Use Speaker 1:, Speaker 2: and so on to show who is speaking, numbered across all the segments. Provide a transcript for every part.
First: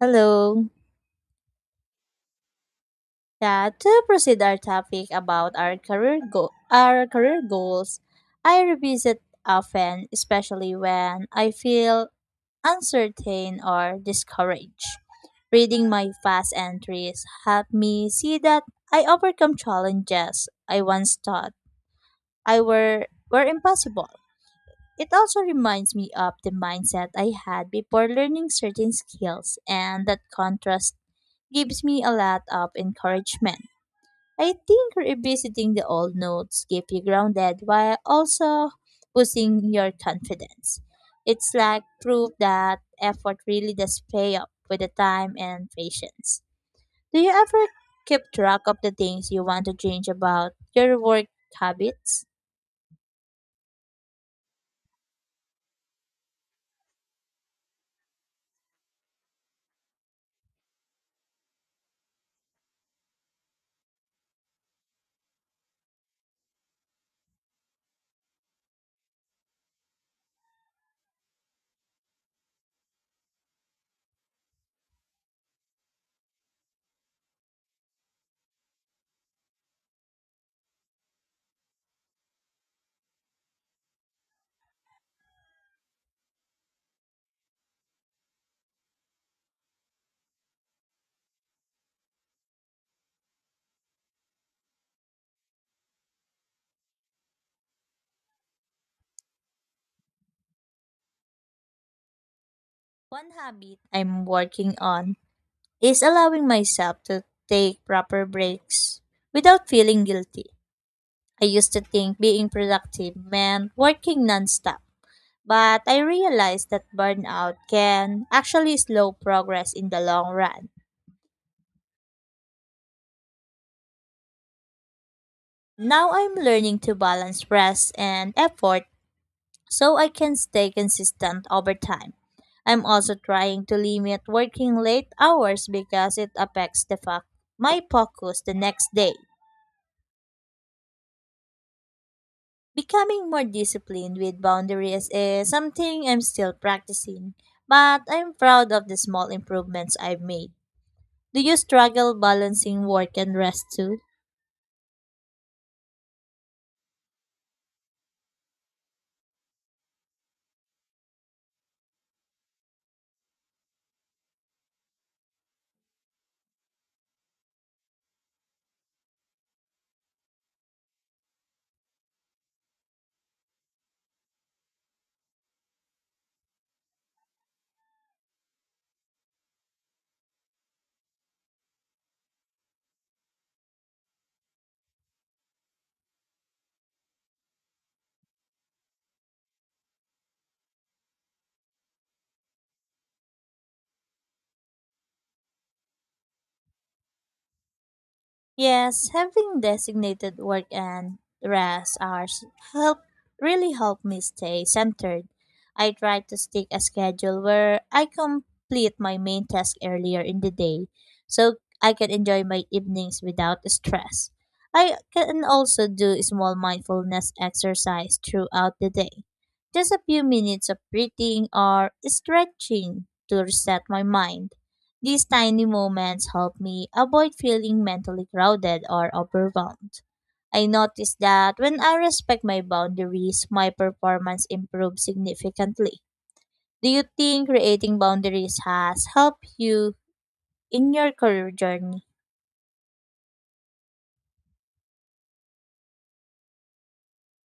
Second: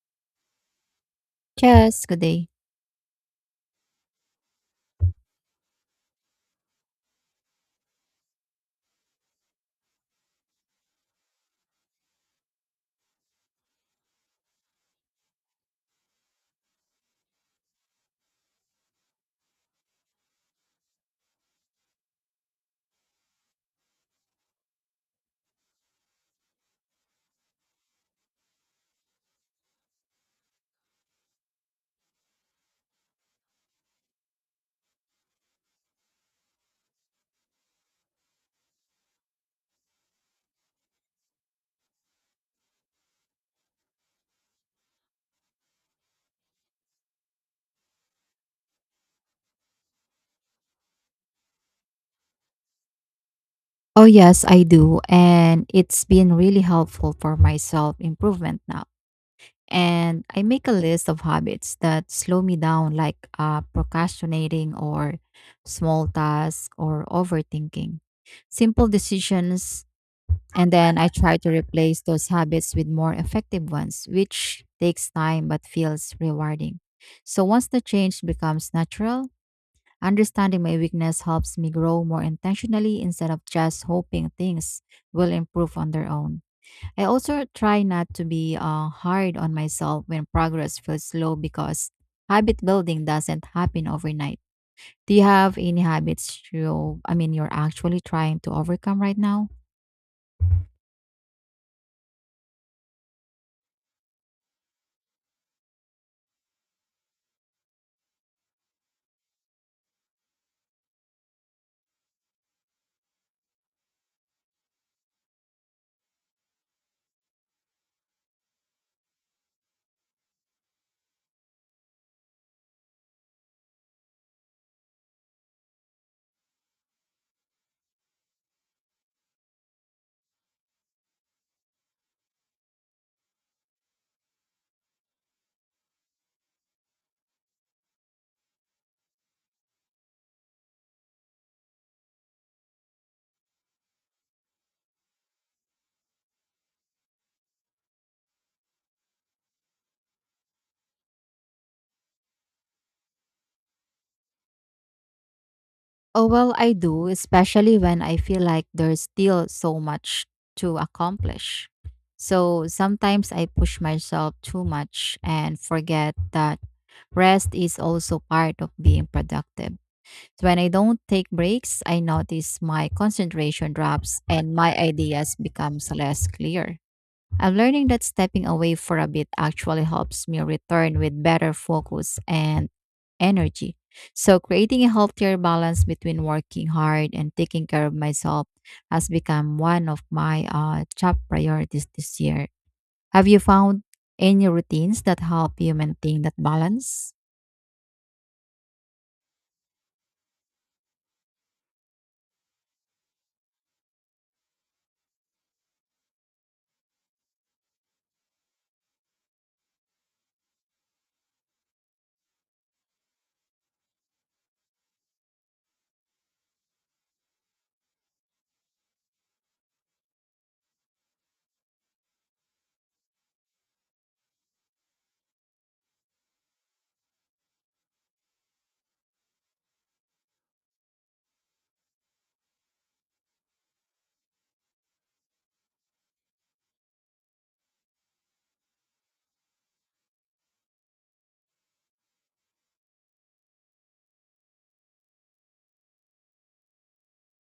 Speaker 1: Hello.
Speaker 2: Yes, good day.
Speaker 1: Yeah, to proceed our topic about our our career goals, I revisit often, especially when I feel uncertain or discouraged. Reading my past entries helped me see that I overcome challenges I once thought I were impossible. It also reminds me of the mindset I had before learning certain skills, and that contrast gives me a lot of encouragement. I think revisiting the old notes keep you grounded while also boosting your confidence. It's like proof that effort really does pay off with the time and patience. Do you ever keep track of the things you want to change about your work habits?
Speaker 2: Oh, yes, I do. And it's been really helpful for my self improvement now. And I make a list of habits that slow me down, like procrastinating or small tasks or overthinking, simple decisions. And then I try to replace those habits with more effective ones, which takes time but feels rewarding. So once the change becomes natural, understanding my weakness helps me grow more intentionally instead of just hoping things will improve on their own. I also try not to be hard on myself when progress feels slow because habit building doesn't happen overnight. Do you have any habits you're actually trying to overcome right now?
Speaker 1: One habit I'm working on is allowing myself to take proper breaks without feeling guilty. I used to think being productive meant working nonstop. But I realized that burnout can actually slow progress in the long run. Now I'm learning to balance rest and effort so I can stay consistent over time. I'm also trying to limit working late hours because it affects the fact my focus the next day. Becoming more disciplined with boundaries is something I'm still practicing, but I'm proud of the small improvements I've made. Do you struggle balancing work and rest too?
Speaker 2: Oh, well, I do, especially when I feel like there's still so much to accomplish. So sometimes I push myself too much and forget that rest is also part of being productive. So when I don't take breaks, I notice my concentration drops and my ideas becomes less clear. I'm learning that stepping away for a bit actually helps me return with better focus and energy. So creating a healthier balance between working hard and taking care of myself has become one of my top priorities this year. Have you found any routines that help you maintain that balance?
Speaker 1: Yes, having designated work and rest hours help really help me stay centered. I try to stick a schedule where I complete my main task earlier in the day so I can enjoy my evenings without stress. I can also do small mindfulness exercise throughout the day. Just a few minutes of breathing or stretching to reset my mind. These tiny moments help me avoid feeling mentally crowded or overwhelmed. I notice that when I respect my boundaries, my performance improves significantly. Do you think creating boundaries has helped you in your career journey?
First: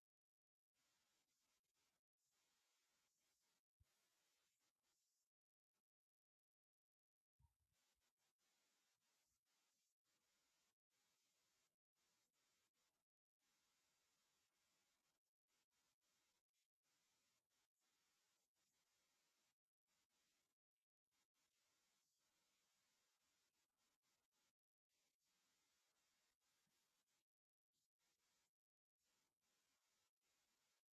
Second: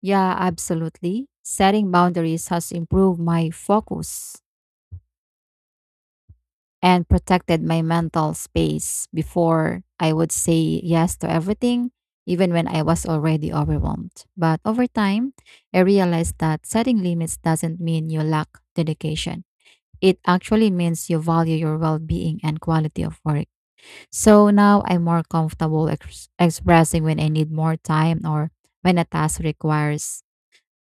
Speaker 2: Yeah, absolutely. Setting boundaries has improved my focus and protected my mental space before I would say yes to everything, even when I was already overwhelmed. But over time, I realized that setting limits doesn't mean you lack dedication. It actually means you value your well being and quality of work. So now I'm more comfortable expressing when I need more time or when a task requires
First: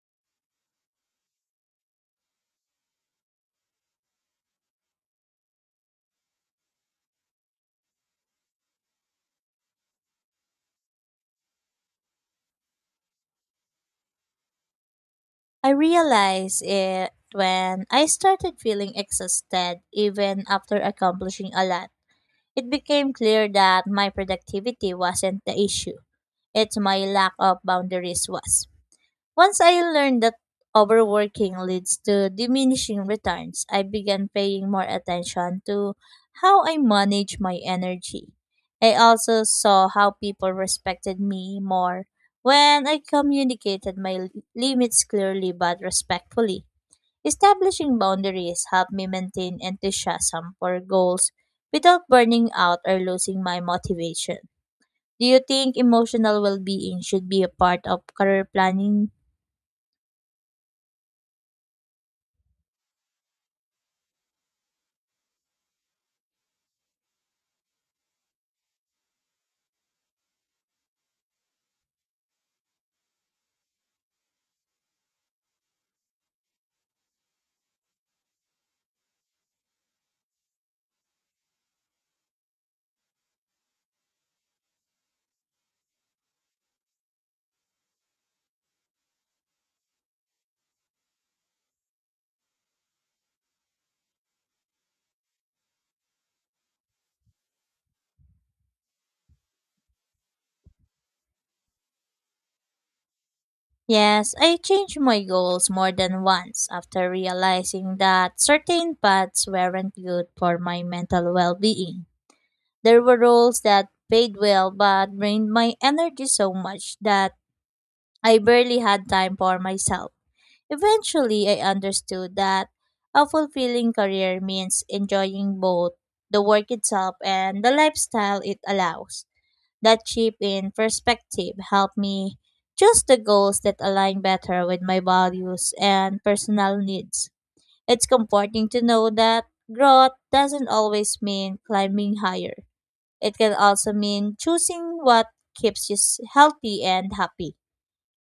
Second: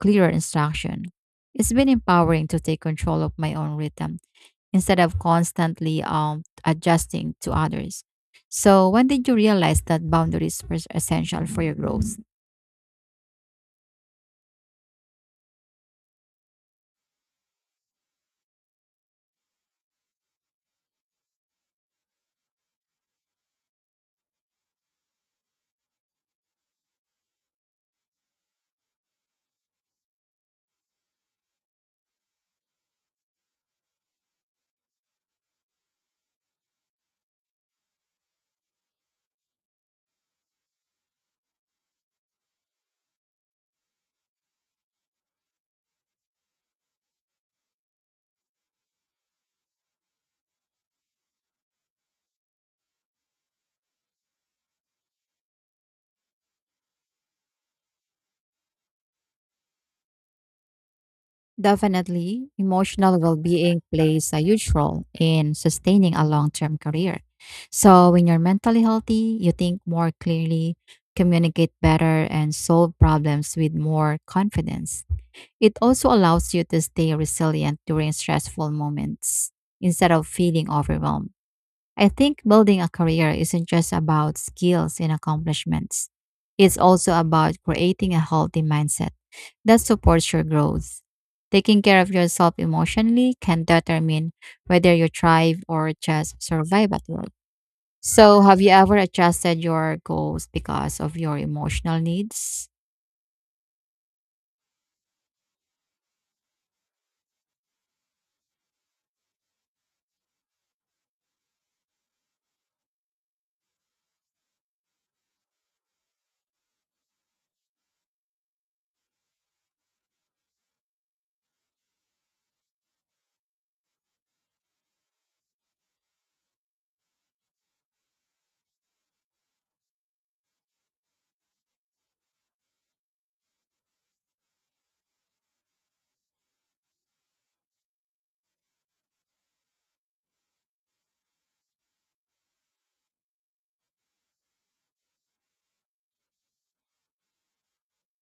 Speaker 2: clearer instruction. It's been empowering to take control of my own rhythm instead of constantly adjusting to others. So, when did you realize that boundaries were essential for your growth?
Speaker 1: I realized it when I started feeling exhausted even after accomplishing a lot. It became clear that my productivity wasn't the issue. It's my lack of boundaries was. Once I learned that overworking leads to diminishing returns, I began paying more attention to how I manage my energy. I also saw how people respected me more when I communicated limits clearly but respectfully. Establishing boundaries helped me maintain enthusiasm for goals without burning out or losing my motivation. Do you think emotional well being should be a part of career planning?
Speaker 2: Definitely, emotional well being plays a huge role in sustaining a long term career. So, when you're mentally healthy, you think more clearly, communicate better, and solve problems with more confidence. It also allows you to stay resilient during stressful moments instead of feeling overwhelmed. I think building a career isn't just about skills and accomplishments. It's also about creating a healthy mindset that supports your growth. Taking care of yourself emotionally can determine whether you thrive or just survive at work. So, have you ever adjusted your goals because of your emotional needs?
Speaker 1: Yes, I changed my goals more than once after realizing that certain paths weren't good for my mental well being. There were roles that paid well but drained my energy so much that I barely had time for myself. Eventually, I understood that a fulfilling career means enjoying both the work itself and the lifestyle it allows. That shift in perspective helped me choose the goals that align better with my values and personal needs. It's comforting to know that growth doesn't always mean climbing higher. It can also mean choosing what healthy and happy.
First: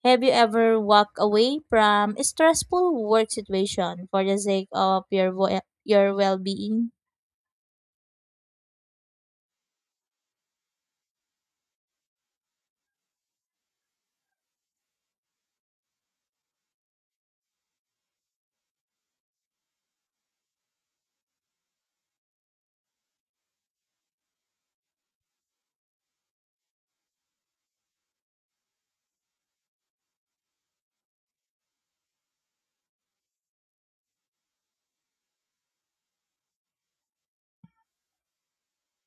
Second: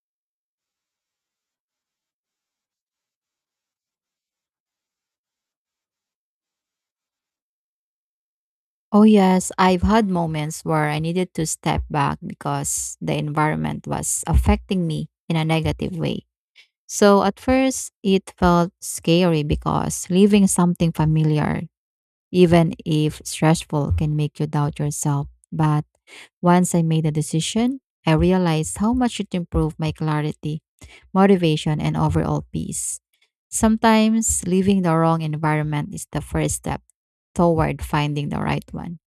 Speaker 1: Have you ever walked away from a stressful work situation for the sake of your well-being?
Speaker 2: Oh, yes, I've had moments where I needed to step back because the environment was affecting me in a negative way. So at first, it felt scary because leaving something familiar, even if stressful, can make you doubt yourself. But once I made a decision, I realized how much it improved my clarity, motivation, and overall peace. Sometimes leaving the wrong environment is the first step toward finding the right one.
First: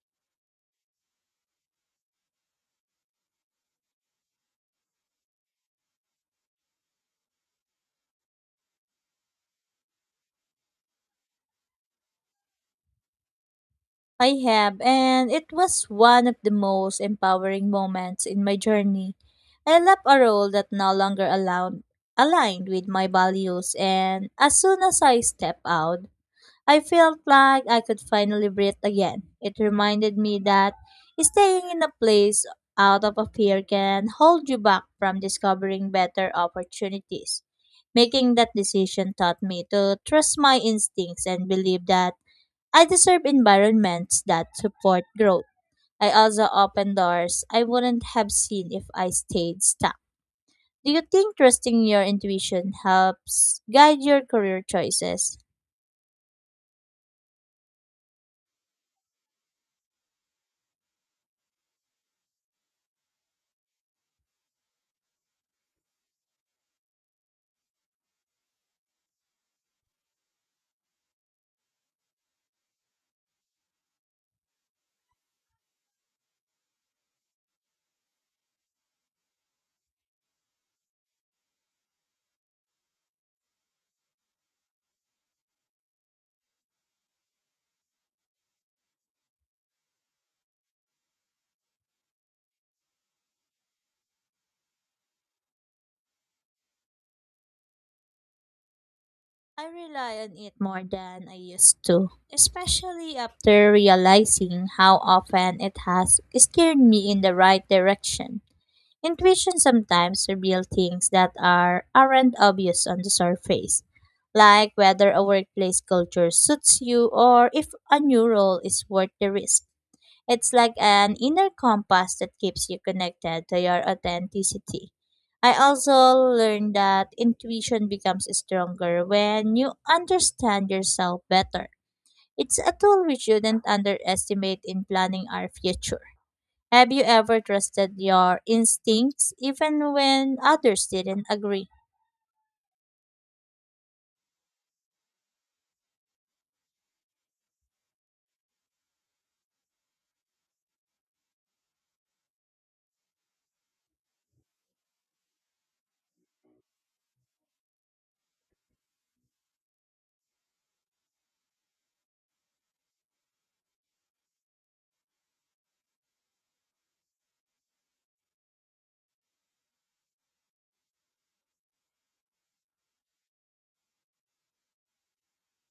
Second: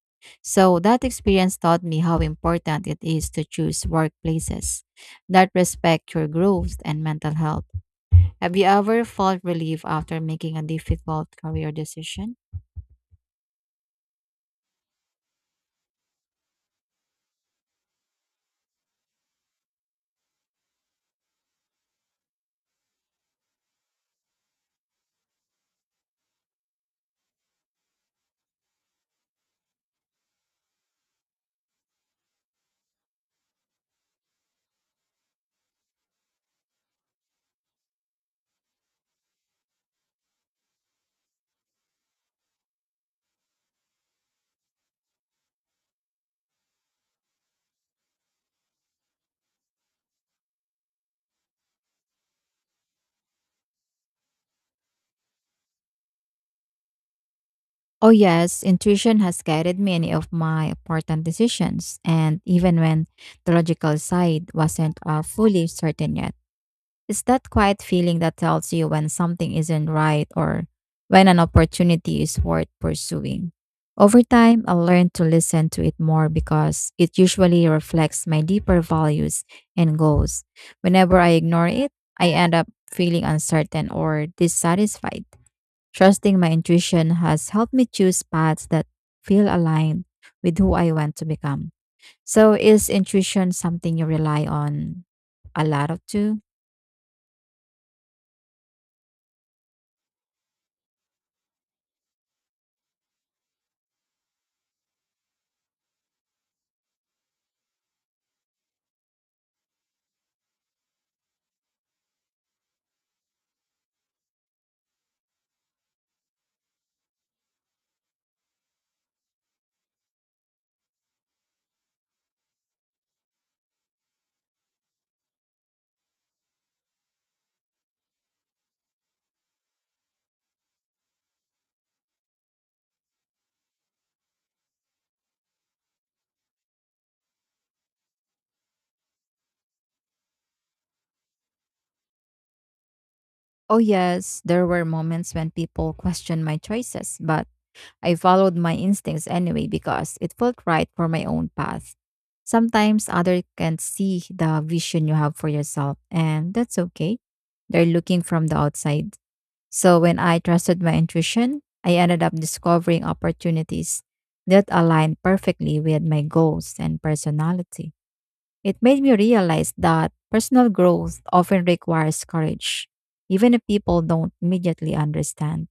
Speaker 2: So that experience taught me how important it is to choose workplaces that respect your growth and mental health. Have you ever felt relief after making a difficult career decision?
Speaker 1: I have, and it was one of the most empowering moments in my journey. I left a role that no longer allowed, aligned with my values, and as soon as I stepped out, I felt like I could finally breathe again. It reminded me that staying in a place out of a fear can hold you back from discovering better opportunities. Making that decision taught me to trust my instincts and believe that I deserve environments that support growth. I also open doors I wouldn't have seen if I stayed stuck. Do you think trusting your intuition helps guide your career choices?
Speaker 2: Oh, yes, intuition has guided many of my important decisions, and even when the logical side wasn't fully certain yet. It's that quiet feeling that tells you when something isn't right or when an opportunity is worth pursuing. Over time, I learned to listen to it more because it usually reflects my deeper values and goals. Whenever I ignore it, I end up feeling uncertain or dissatisfied. Trusting my intuition has helped me choose paths that feel aligned with who I want to become. So, is intuition something you rely on a lot of too?
Speaker 1: I rely on it more than I used to, especially after realizing how often it has steered me in the right direction. Intuition sometimes reveals things that are aren't obvious on the surface, like whether a workplace culture suits you or if a new role is worth the risk. It's like an inner compass that keeps you connected to your authenticity. I also learned that intuition becomes stronger when you understand yourself better. It's a tool we shouldn't underestimate in planning our future. Have you ever trusted your instincts even when others didn't agree?
Speaker 2: Oh, yes, there were moments when people questioned my choices, but I followed my instincts anyway because it felt right for my own path. Sometimes others can see the vision you have for yourself, and that's okay. They're looking from the outside. So when I trusted my intuition, I ended up discovering opportunities that aligned perfectly with my goals and personality. It made me realize that personal growth often requires courage, even if people don't immediately understand.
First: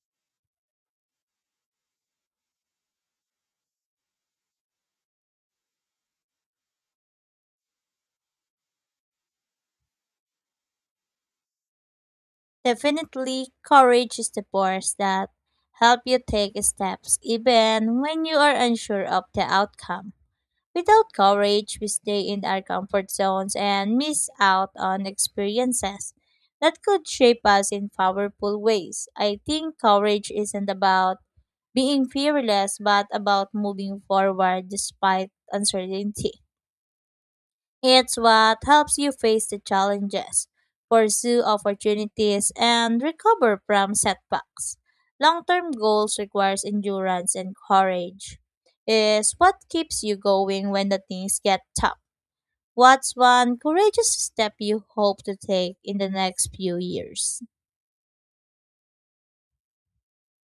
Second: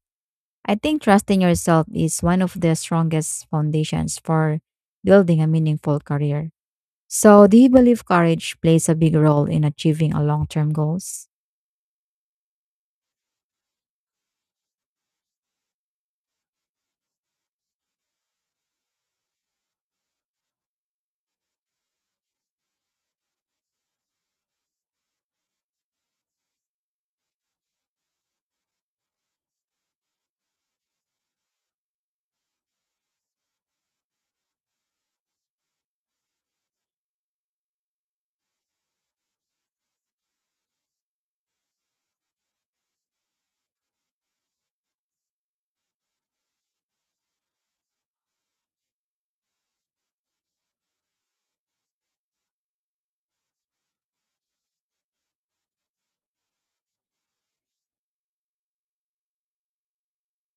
Speaker 2: I think trusting yourself is one of the strongest foundations for building a meaningful career. So, do you believe courage plays a big role in achieving a long-term goals?
Speaker 1: Definitely, courage is the force that help you take steps even when you are unsure of the outcome. Without courage, we stay in our comfort zones and miss out on experiences that could shape us in powerful ways. I think courage isn't about being fearless, but about moving forward despite uncertainty. It's what helps you face the challenges, pursue opportunities, and recover from setbacks. Long term goals requires endurance and courage. Is what keeps you going when the things get tough. What's one courageous step you hope to take in the next few years?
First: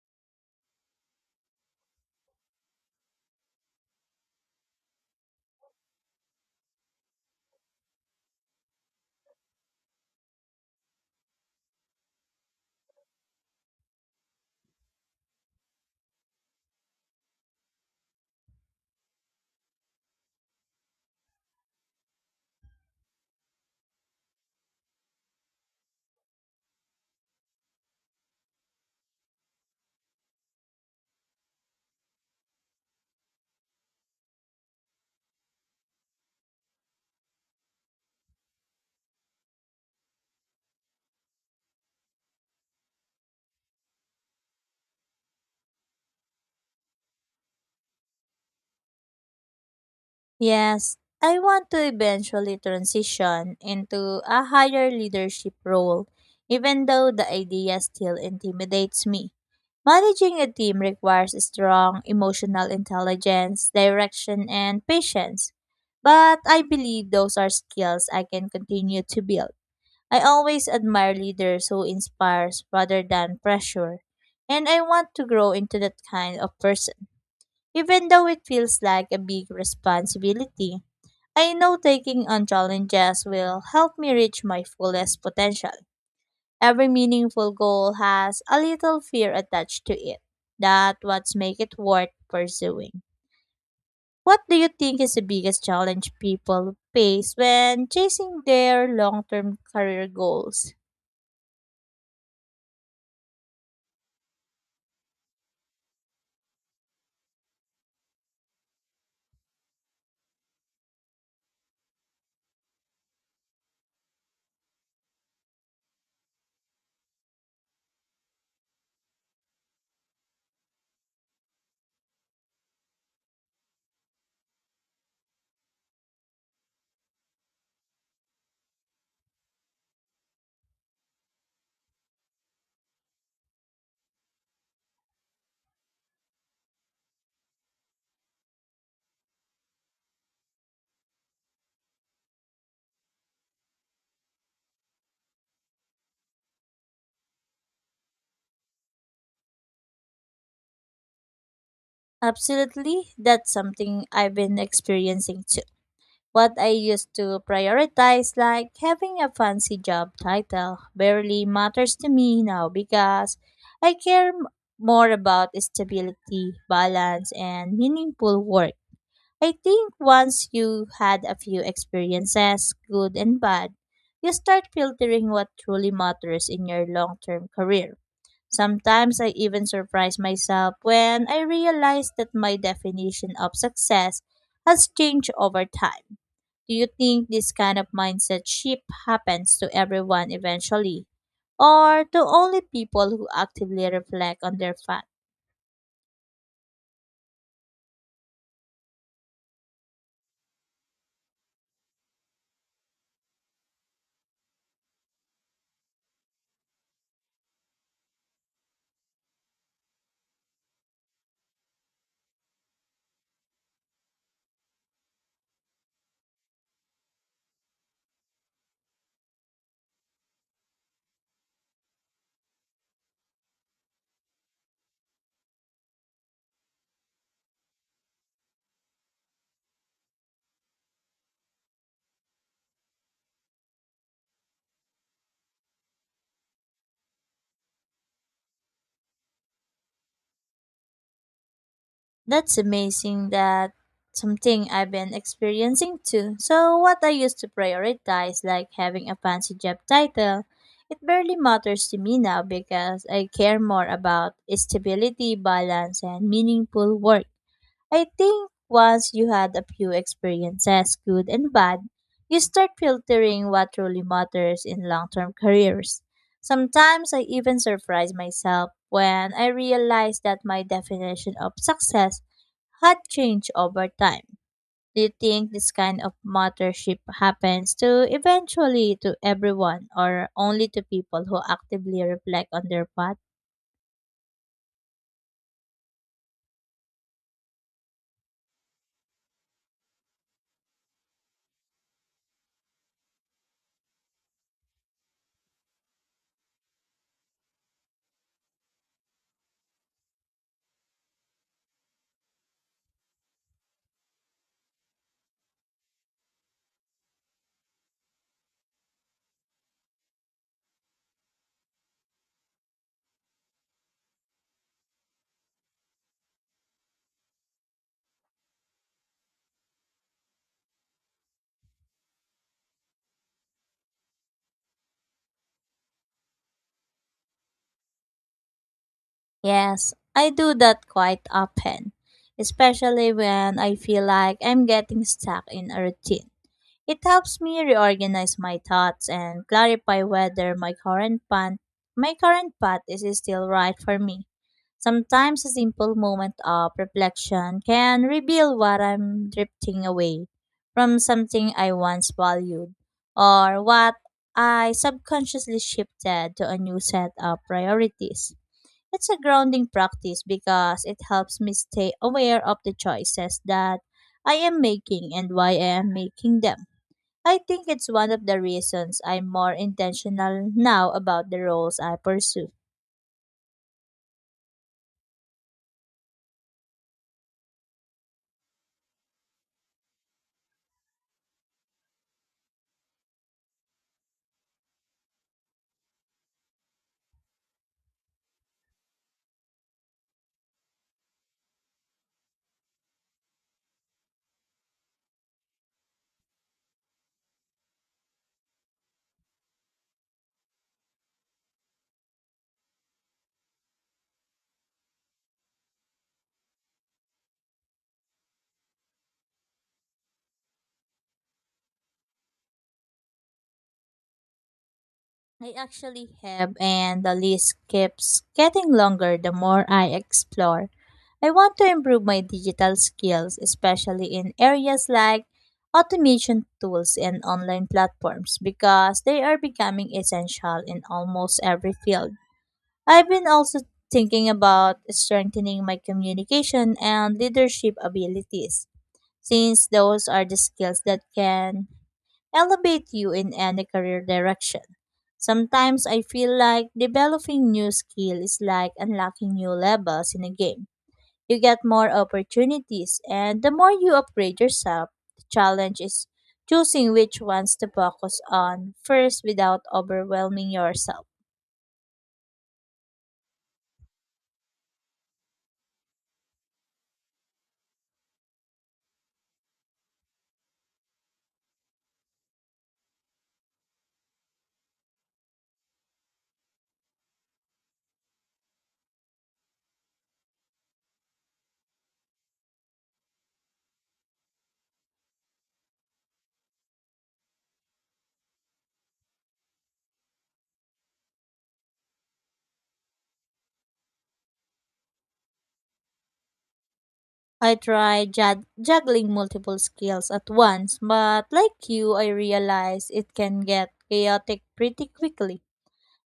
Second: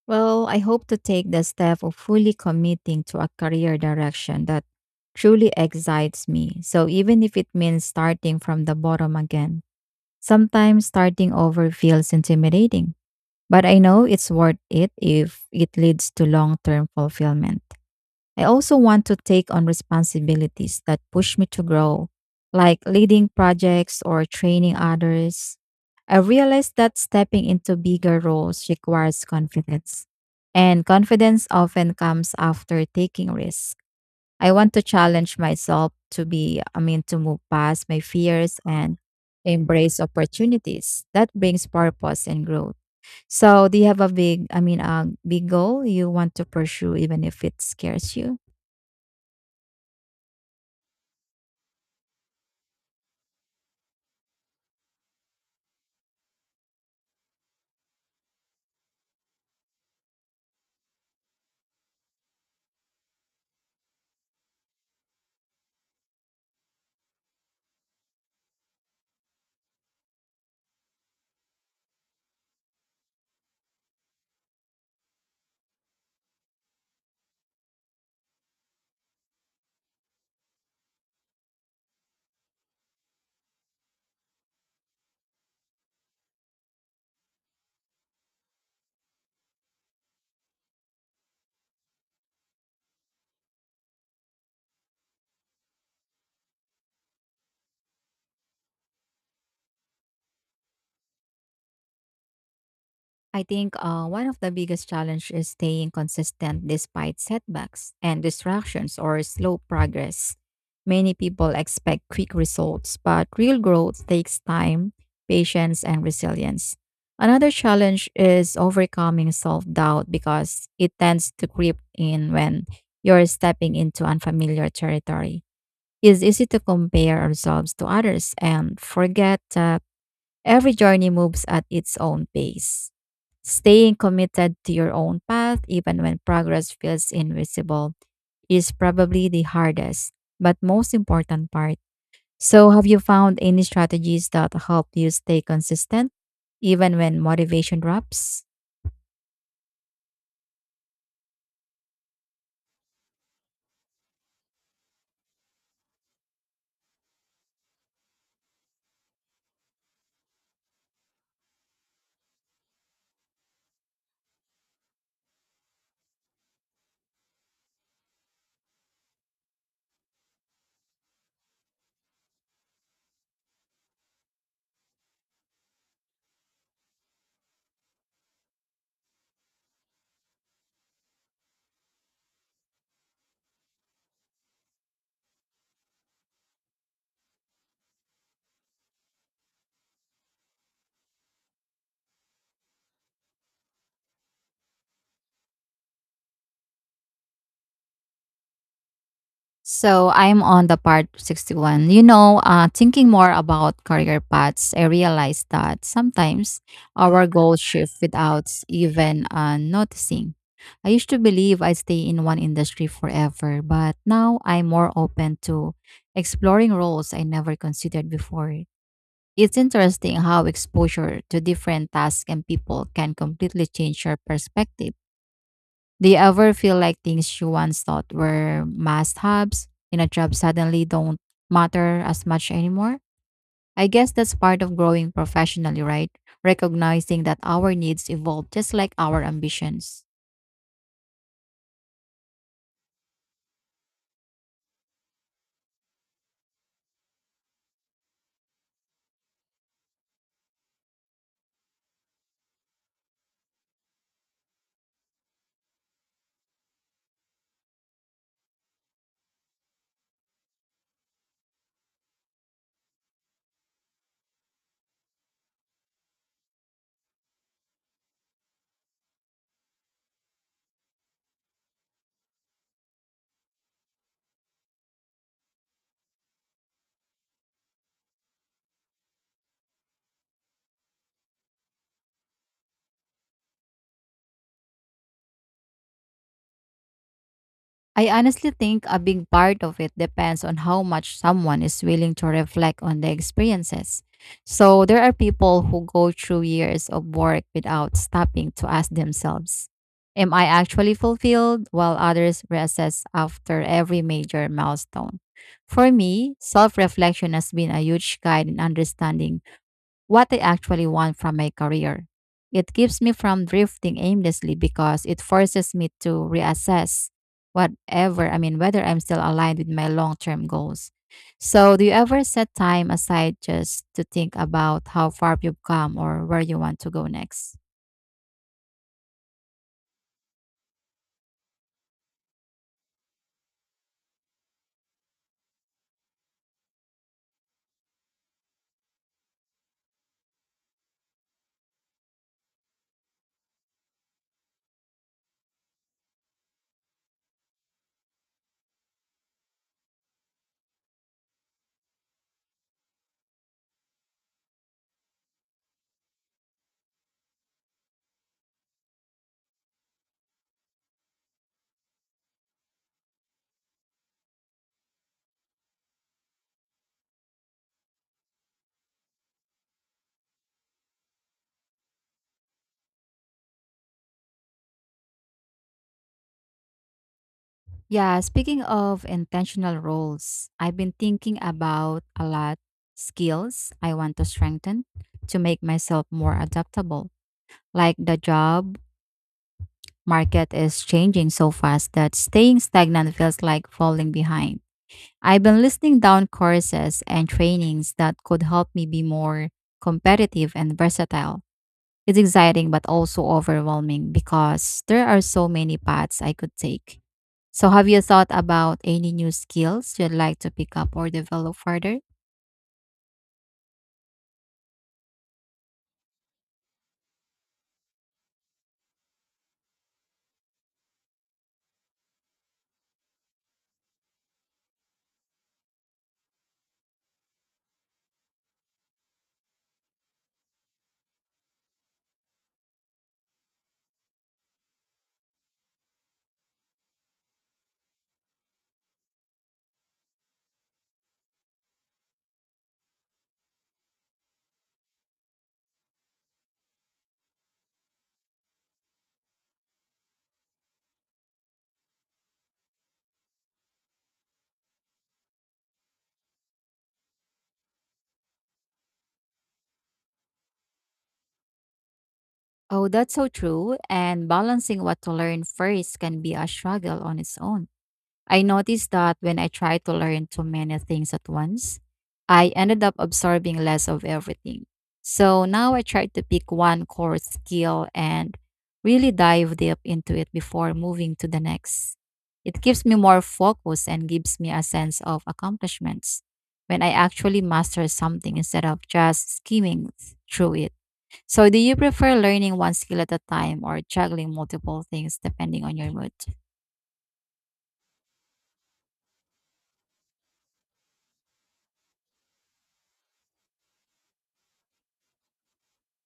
Speaker 2: Well, I hope to take the step of fully committing to a career direction that truly excites me. So, even if it means starting from the bottom again, sometimes starting over feels intimidating, but I know it's worth it if it leads to long term fulfillment. I also want to take on responsibilities that push me to grow, like leading projects or training others. I realized that stepping into bigger roles requires confidence, and confidence often comes after taking risks. I want to challenge myself to be, I mean, to move past my fears and embrace opportunities that brings purpose and growth. So, do you have a big goal you want to pursue, even if it scares you?
Speaker 1: Yes, I want to eventually transition into a higher leadership role, even though the idea still intimidates me. Managing a team requires strong emotional intelligence, direction, and patience. But I believe those are skills I can continue to build. I always admire leaders who inspires rather than pressure, and I want to grow into that kind of person, even though it feels like a big responsibility. I know taking on challenges will help me reach my fullest potential. Every meaningful goal has a little fear attached to it. That's what's make it worth pursuing. What do you think is the biggest challenge people face when chasing their long-term career goals?
Speaker 2: I think one of the biggest challenges is staying consistent despite setbacks and distractions or slow progress. Many people expect quick results, but real growth takes time, patience, and resilience. Another challenge is overcoming self doubt because it tends to creep in when you're stepping into unfamiliar territory. It's easy to compare ourselves to others and forget that every journey moves at its own pace. Staying committed to your own path, even when progress feels invisible, is probably the hardest, but most important part. So, have you found any strategies that help you stay consistent, even when motivation drops?
Speaker 1: Absolutely, that's something I've been experiencing too. What I used to prioritize, like having a fancy job title, barely matters to me now because I care m- more about stability, balance, and meaningful work. I think once you had a few experiences, good and bad, you start filtering what truly matters in your long term career. Sometimes I even surprise myself when I realize that my definition of success has changed over time. Do you think this kind of mindset shift happens to everyone eventually, or to only people who actively reflect on their fat?
Speaker 2: So I'm on the part 61. You know, thinking more about career paths, I realized that sometimes our goals shift without even noticing. I used to believe I'd stay in one industry forever, but now I'm more open to exploring roles I never considered before. It's interesting how exposure to different tasks and people can completely change your perspective. Do you ever feel like things you once thought were must haves in a job suddenly don't matter as much anymore? I guess that's part of growing professionally, right? Recognizing that our needs evolve just like our ambitions.
Speaker 1: That's amazing that something I've been experiencing too. So, what I used to prioritize, like having a fancy job title, it barely matters to me now because I care more about stability, balance, and meaningful work. I think once you had a few experiences, good and bad, you start filtering what truly matters in long term careers. Sometimes I even surprise myself when I realize that my definition of success had changed over time. Do you think this kind of mentorship happens to eventually to everyone or only to people who actively reflect on their path?
Speaker 2: I honestly think a big part of it depends on how much someone is willing to reflect on their experiences. So there are people who go through years of work without stopping to ask themselves, am I actually fulfilled? While others reassess after every major milestone. For me, self reflection has been a huge guide in understanding what I actually want from my career. It keeps me from drifting aimlessly because it forces me to reassess whether I'm still aligned with my long term goals. So, do you ever set time aside just to think about how far you've come or where you want to go next?
Speaker 1: Yes, I do that quite often, especially when I feel like I'm getting stuck in a routine. It helps me reorganize my thoughts and clarify whether my current path is still right for me. Sometimes a simple moment of reflection can reveal what I'm drifting away from something I once valued or what I subconsciously shifted to a new set of priorities. It's a grounding practice because it helps me stay aware of the choices that I am making and why I am making them. I think it's one of the reasons I'm more intentional now about the roles I pursue.
Speaker 2: Yeah, speaking of intentional roles, I've been thinking about a lot skills I want to strengthen to make myself more adaptable, like the job market is changing so fast that staying stagnant feels like falling behind. I've been listing down courses and trainings that could help me be more competitive and versatile. It's exciting but also overwhelming because there are so many paths I could take. So, have you thought about any new skills you'd like to pick up or develop further?
Speaker 1: I actually have, and the list keeps getting longer the more I explore I want to improve my digital skills, especially in areas like automation tools and online platforms, because they are becoming essential in almost every field. I've been also thinking about strengthening my communication and leadership abilities, since those are the skills that can elevate you in any career direction. Sometimes I feel like developing new skill is like unlocking new levels in a game you get more opportunities, and the more you upgrade yourself, the challenge is choosing which ones to focus on first without overwhelming yourself.
Speaker 2: Oh, that's so true. And balancing what to learn first can be a struggle on its own. I noticed that when I tried to learn too many things at once, I ended up absorbing less of everything. So now I try to pick one core skill and really dive deep into it before moving to the next. It gives me more focus and gives me a sense of accomplishments when I actually master something instead of just skimming through it. So, do you prefer learning one skill at a time or juggling multiple things depending on your mood?
Speaker 1: I tried juggling multiple skills at once, but like you, I realized it can get chaotic pretty quickly.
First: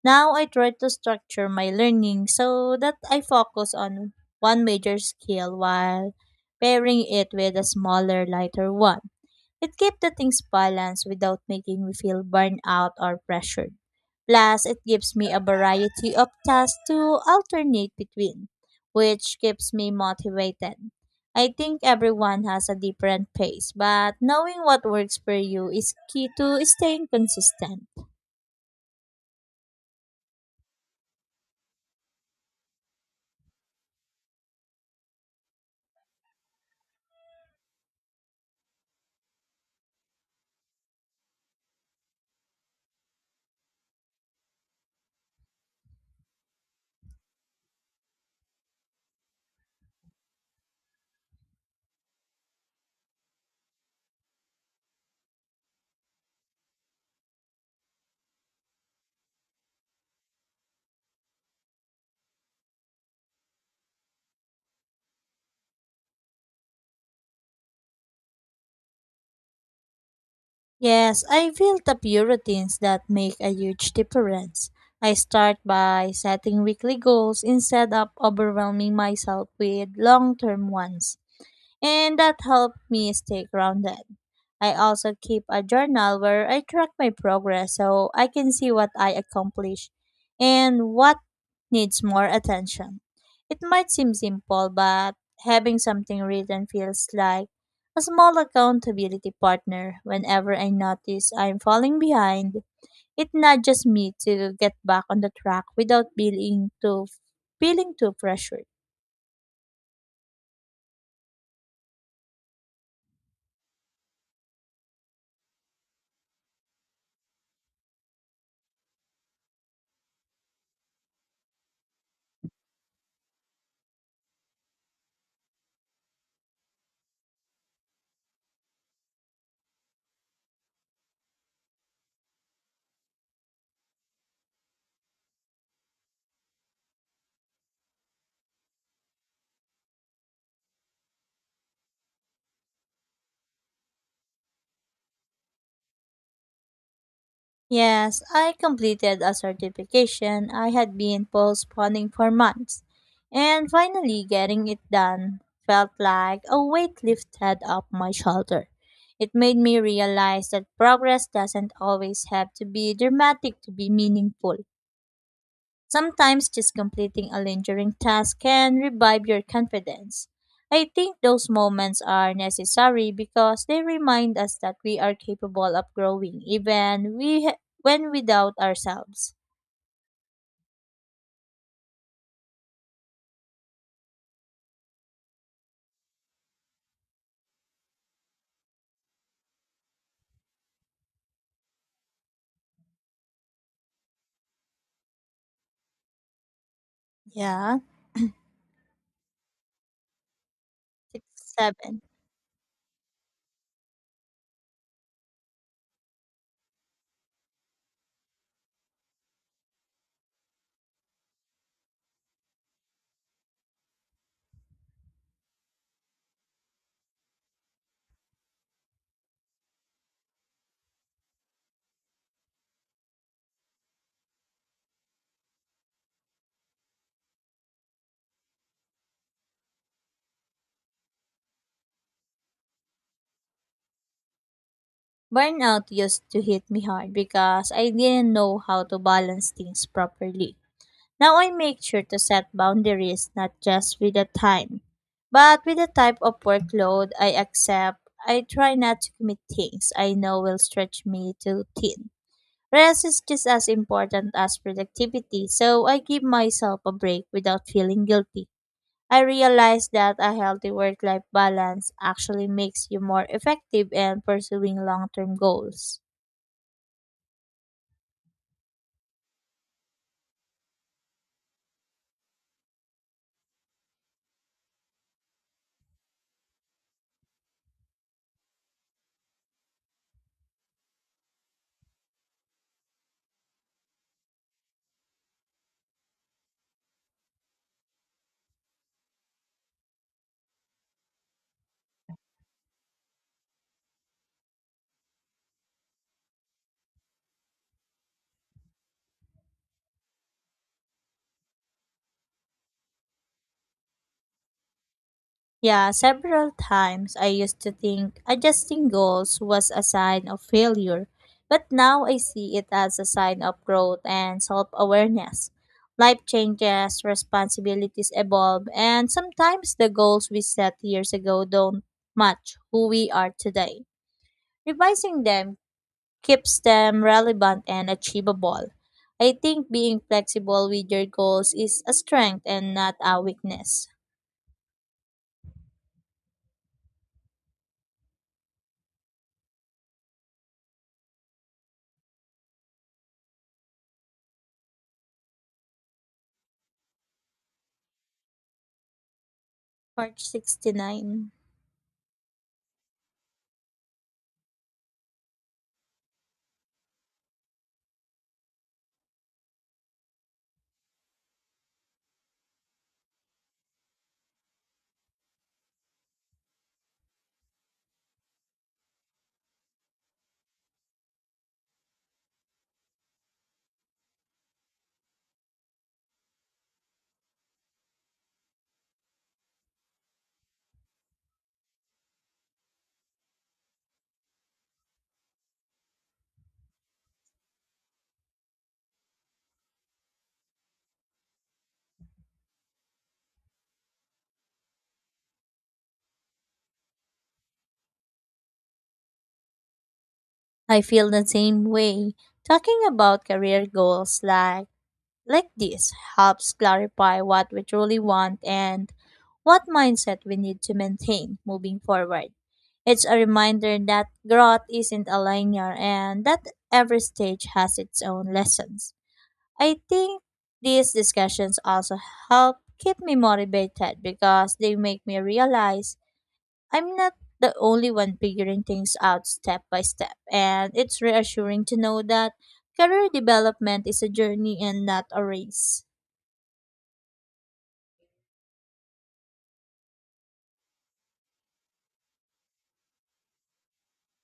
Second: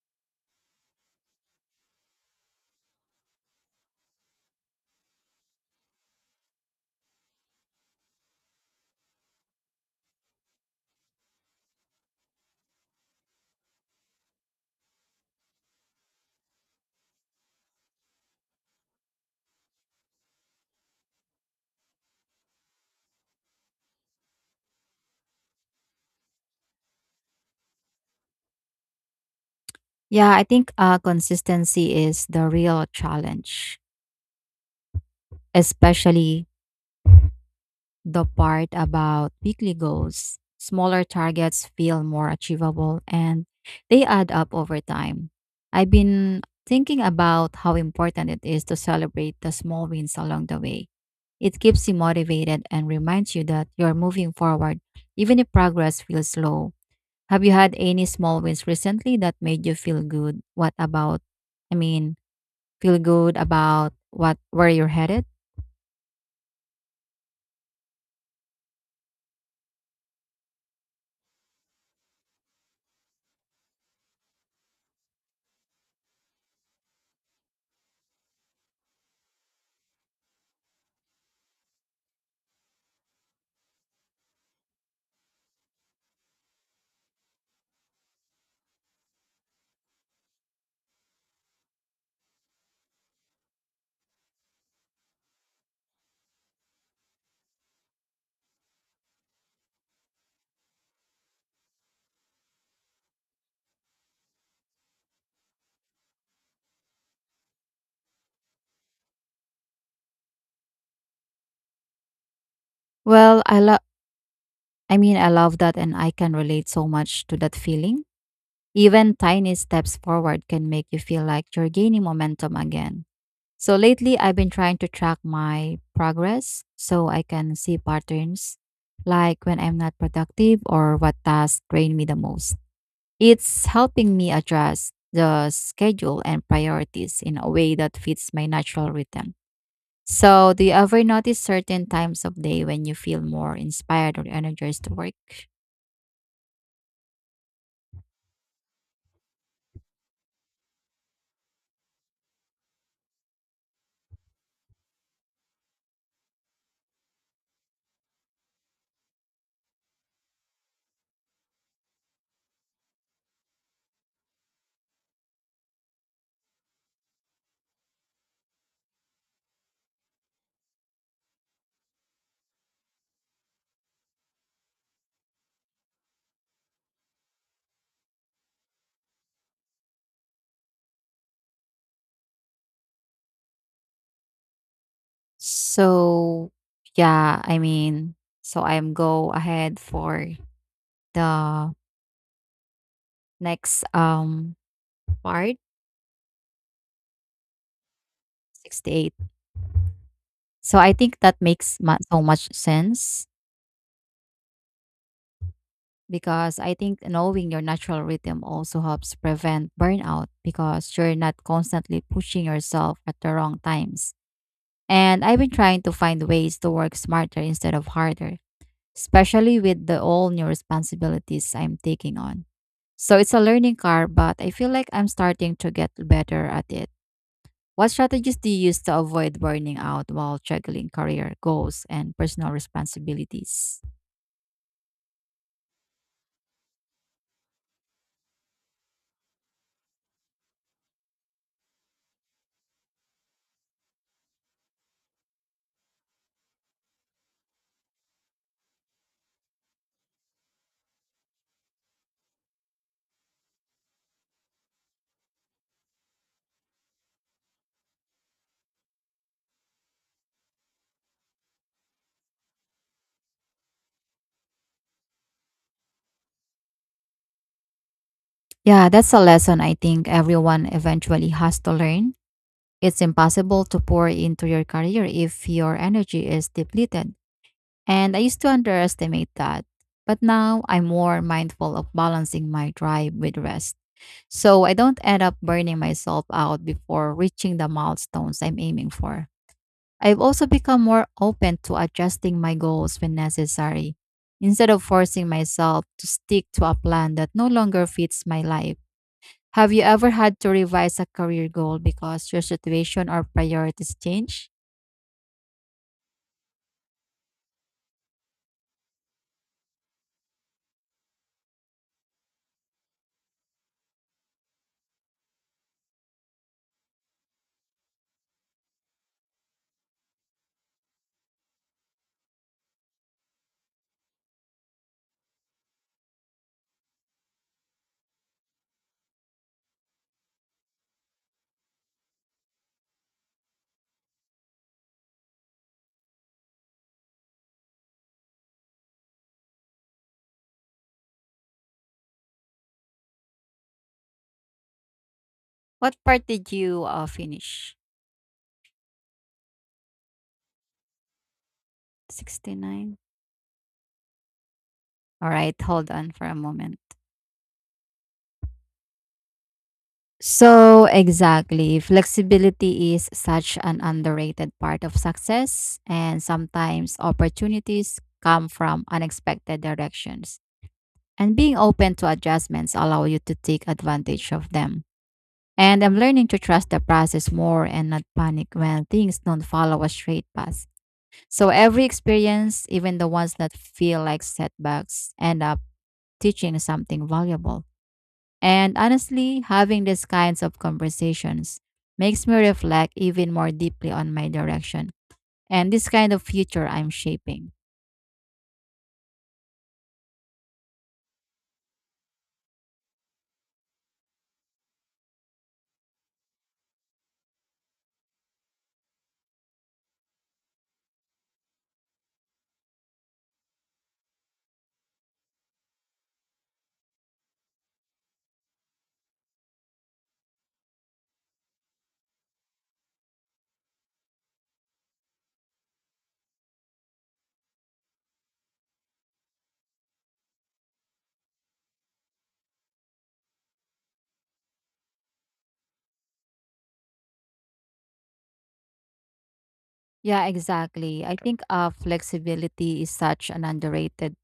Speaker 1: Now I try to structure my learning so that I focus on one major skill while pairing it with a smaller, lighter one. It keeps the things balanced without making me feel burned out or pressured. Plus, it gives me a variety of tasks to alternate between, which keeps me motivated. I think everyone has a different pace, but knowing what works for you is key to staying consistent.
Speaker 2: Yeah, I think consistency is the real challenge, especially the part about weekly goals. Smaller targets feel more achievable and they add up over time. I've been thinking about how important it is to celebrate the small wins along the way. It keeps you motivated and reminds you that you're moving forward, even if progress feels slow. Have you had any small wins recently that made you feel good? What about, I mean, Feel good about what where you're headed?
Speaker 1: Yes, I built up routines that make a huge difference. I start by setting weekly goals instead of overwhelming myself with long term ones and that helped me stay grounded. I also keep a journal where I track my progress so I can see what I accomplish and what needs more attention. It might seem simple, but having something written feels like a small accountability partner. Whenever I notice I'm falling behind, it nudges me to get back on the track without feeling too pressured.
Speaker 2: Well, I love that and I can relate so much to that feeling. Even tiny steps forward can make you feel like you're gaining momentum again. So lately I've been trying to track my progress so I can see patterns like when I'm not productive or what tasks drain me the most. It's helping me adjust the schedule and priorities in a way that fits my natural rhythm. So, do you ever notice certain times of day when you feel more inspired or energized to work?
Speaker 1: Yes, I completed a certification I had been postponing for months, and finally getting it done felt like a weight lifted off my shoulder. It made me realize that progress doesn't always have to be dramatic to be meaningful. Sometimes just completing a lingering task can revive your confidence. I think those moments are necessary because they remind us that we are capable of growing even we when without ourselves.
Speaker 2: So, yeah, I mean, so I'm go ahead for the next part
Speaker 1: Yeah.
Speaker 2: 68. So I think
Speaker 1: Six,
Speaker 2: that makes
Speaker 1: seven.
Speaker 2: so much sense because I think knowing your natural rhythm also helps prevent burnout because you're not constantly pushing yourself at the wrong times. And I've been trying to find ways to work smarter instead of harder, especially with the all new responsibilities I'm taking on. So it's a learning curve, but I feel like I'm starting to get better at it. What strategies do you use to avoid burning out while juggling career goals and personal responsibilities?
Speaker 1: Burnout used to hit me hard because I didn't know how to balance things properly. Now I make sure to set boundaries not just with the time, but with the type of workload I accept. I try not to commit things I know will stretch me too thin. Rest is just as important as productivity, so I give myself a break without feeling guilty. I realize that a healthy work life balance actually makes you more effective in pursuing long term goals.
Speaker 2: Yeah, that's a lesson I think everyone eventually has to learn. It's impossible to pour into your career if your energy is depleted. And I used to underestimate that. But now I'm more mindful of balancing my drive with rest. So I don't end up burning myself out before reaching the milestones I'm aiming for. I've also become more open to adjusting my goals when necessary, instead of forcing myself to stick to a plan that no longer fits my life. Have you ever had to revise a career goal because your situation or priorities change?
Speaker 1: Yeah, several times I used to think adjusting goals was a sign of failure, but now I see it as a sign of growth and self awareness. Life changes, responsibilities evolve, and sometimes the goals we set years ago don't match who we are today. Revising them keeps them relevant and achievable. I think being flexible with your goals is a strength and not a weakness.
Speaker 2: What part did you finish?
Speaker 1: Part 69.
Speaker 2: 69? All right, hold on for a moment. So, exactly, flexibility is such an underrated part of success, and sometimes opportunities come from unexpected directions. And being open to adjustments allow you to take advantage of them. And I'm learning to trust the process more and not panic when things don't follow a straight path. So every experience, even the ones that feel like setbacks, end up teaching something valuable. And honestly, having these kinds of conversations makes me reflect even more deeply on my direction and this kind of future I'm shaping.
Speaker 1: I feel the same way. Talking about career goals like this helps clarify what we truly want and what mindset we need to maintain moving forward. It's a reminder that growth isn't a linear and that every stage has its own lessons. I think these discussions also help keep me motivated because they make me realize I'm not the only one figuring things out step by step, and it's reassuring to know that career development is a journey and not a race.
Speaker 2: Yeah, exactly. I think flexibility is such an underrated.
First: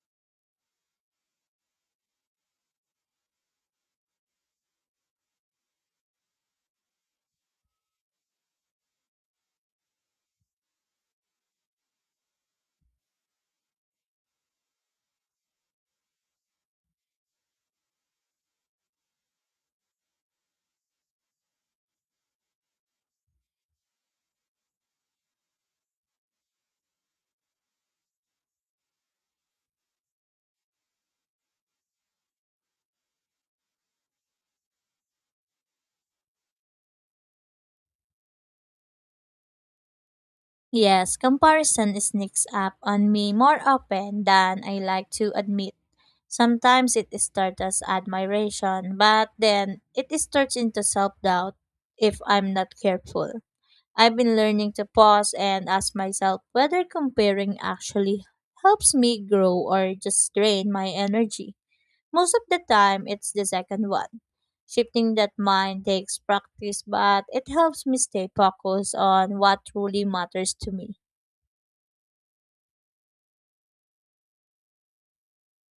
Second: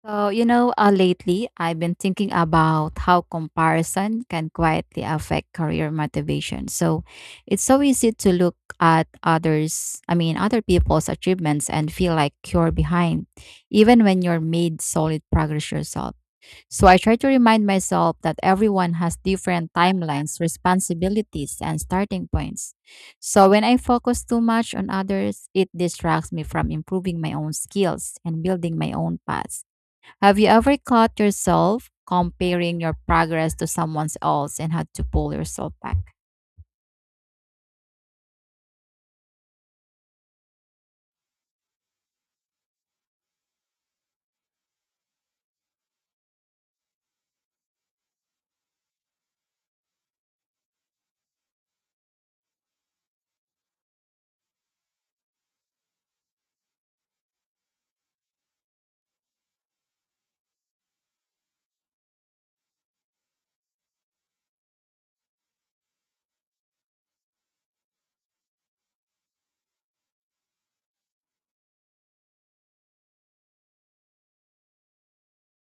Speaker 2: So, you know, lately I've been thinking about how comparison can quietly affect career motivation. So, it's so easy to look at other people's achievements and feel like you're behind, even when you're made solid progress yourself. So, I try to remind myself that everyone has different timelines, responsibilities, and starting points. So, when I focus too much on others, it distracts me from improving my own skills and building my own path. Have you ever caught yourself comparing your progress to someone else and had to pull yourself back?
Speaker 1: Yes, comparison sneaks up on me more often than I like to admit. Sometimes it starts as admiration, but then it starts into self doubt if I'm not careful. I've been learning to pause and ask myself whether comparing actually helps me grow or just drain my energy. Most of the time, it's the second one. Shifting that mind takes practice, but it helps me stay focused on what truly matters to me.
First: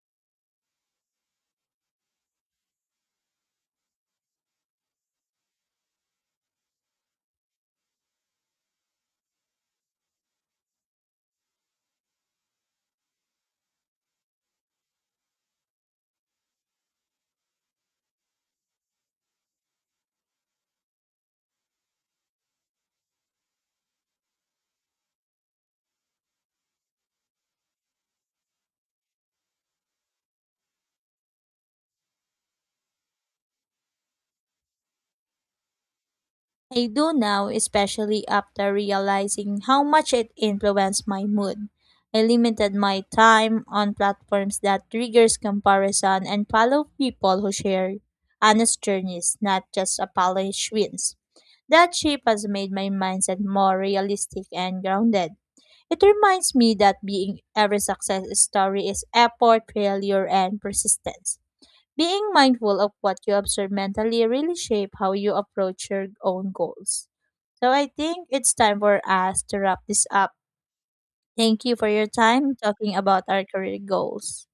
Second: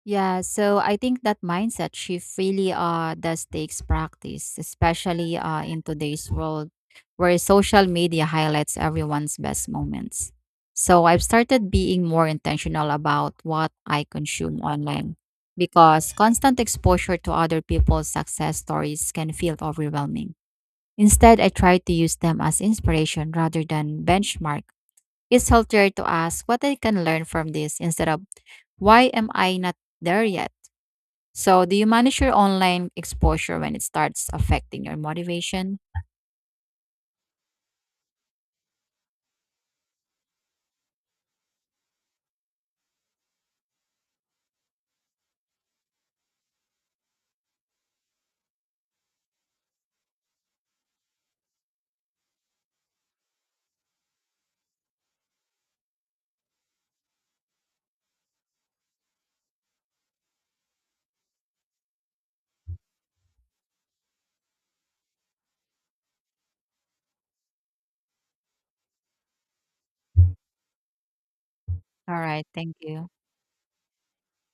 Speaker 2: Yeah, so I think that mindset shift really does takes practice, especially in today's world where social media highlights everyone's best moments. So I've started being more intentional about what I consume online because constant exposure to other people's success stories can feel overwhelming. Instead, I try to use them as inspiration rather than benchmark. It's healthier to ask what I can learn from this instead of why am I not there yet? So, do you manage your online exposure when it starts affecting your motivation?
Speaker 1: I do now, especially after realizing how much it influenced my mood. I limited my time on platforms that triggers comparison and follow people who share honest journeys, not just apology wins. That shape has made my mindset more realistic and grounded. It reminds me that being every success story is effort, failure, and persistence. Being mindful of what you observe mentally really shape how you approach your own goals. So I think it's time for us to wrap this up. Thank you for your
Speaker 2: All right,
Speaker 1: time
Speaker 2: thank
Speaker 1: talking
Speaker 2: you.
Speaker 1: about our career goals.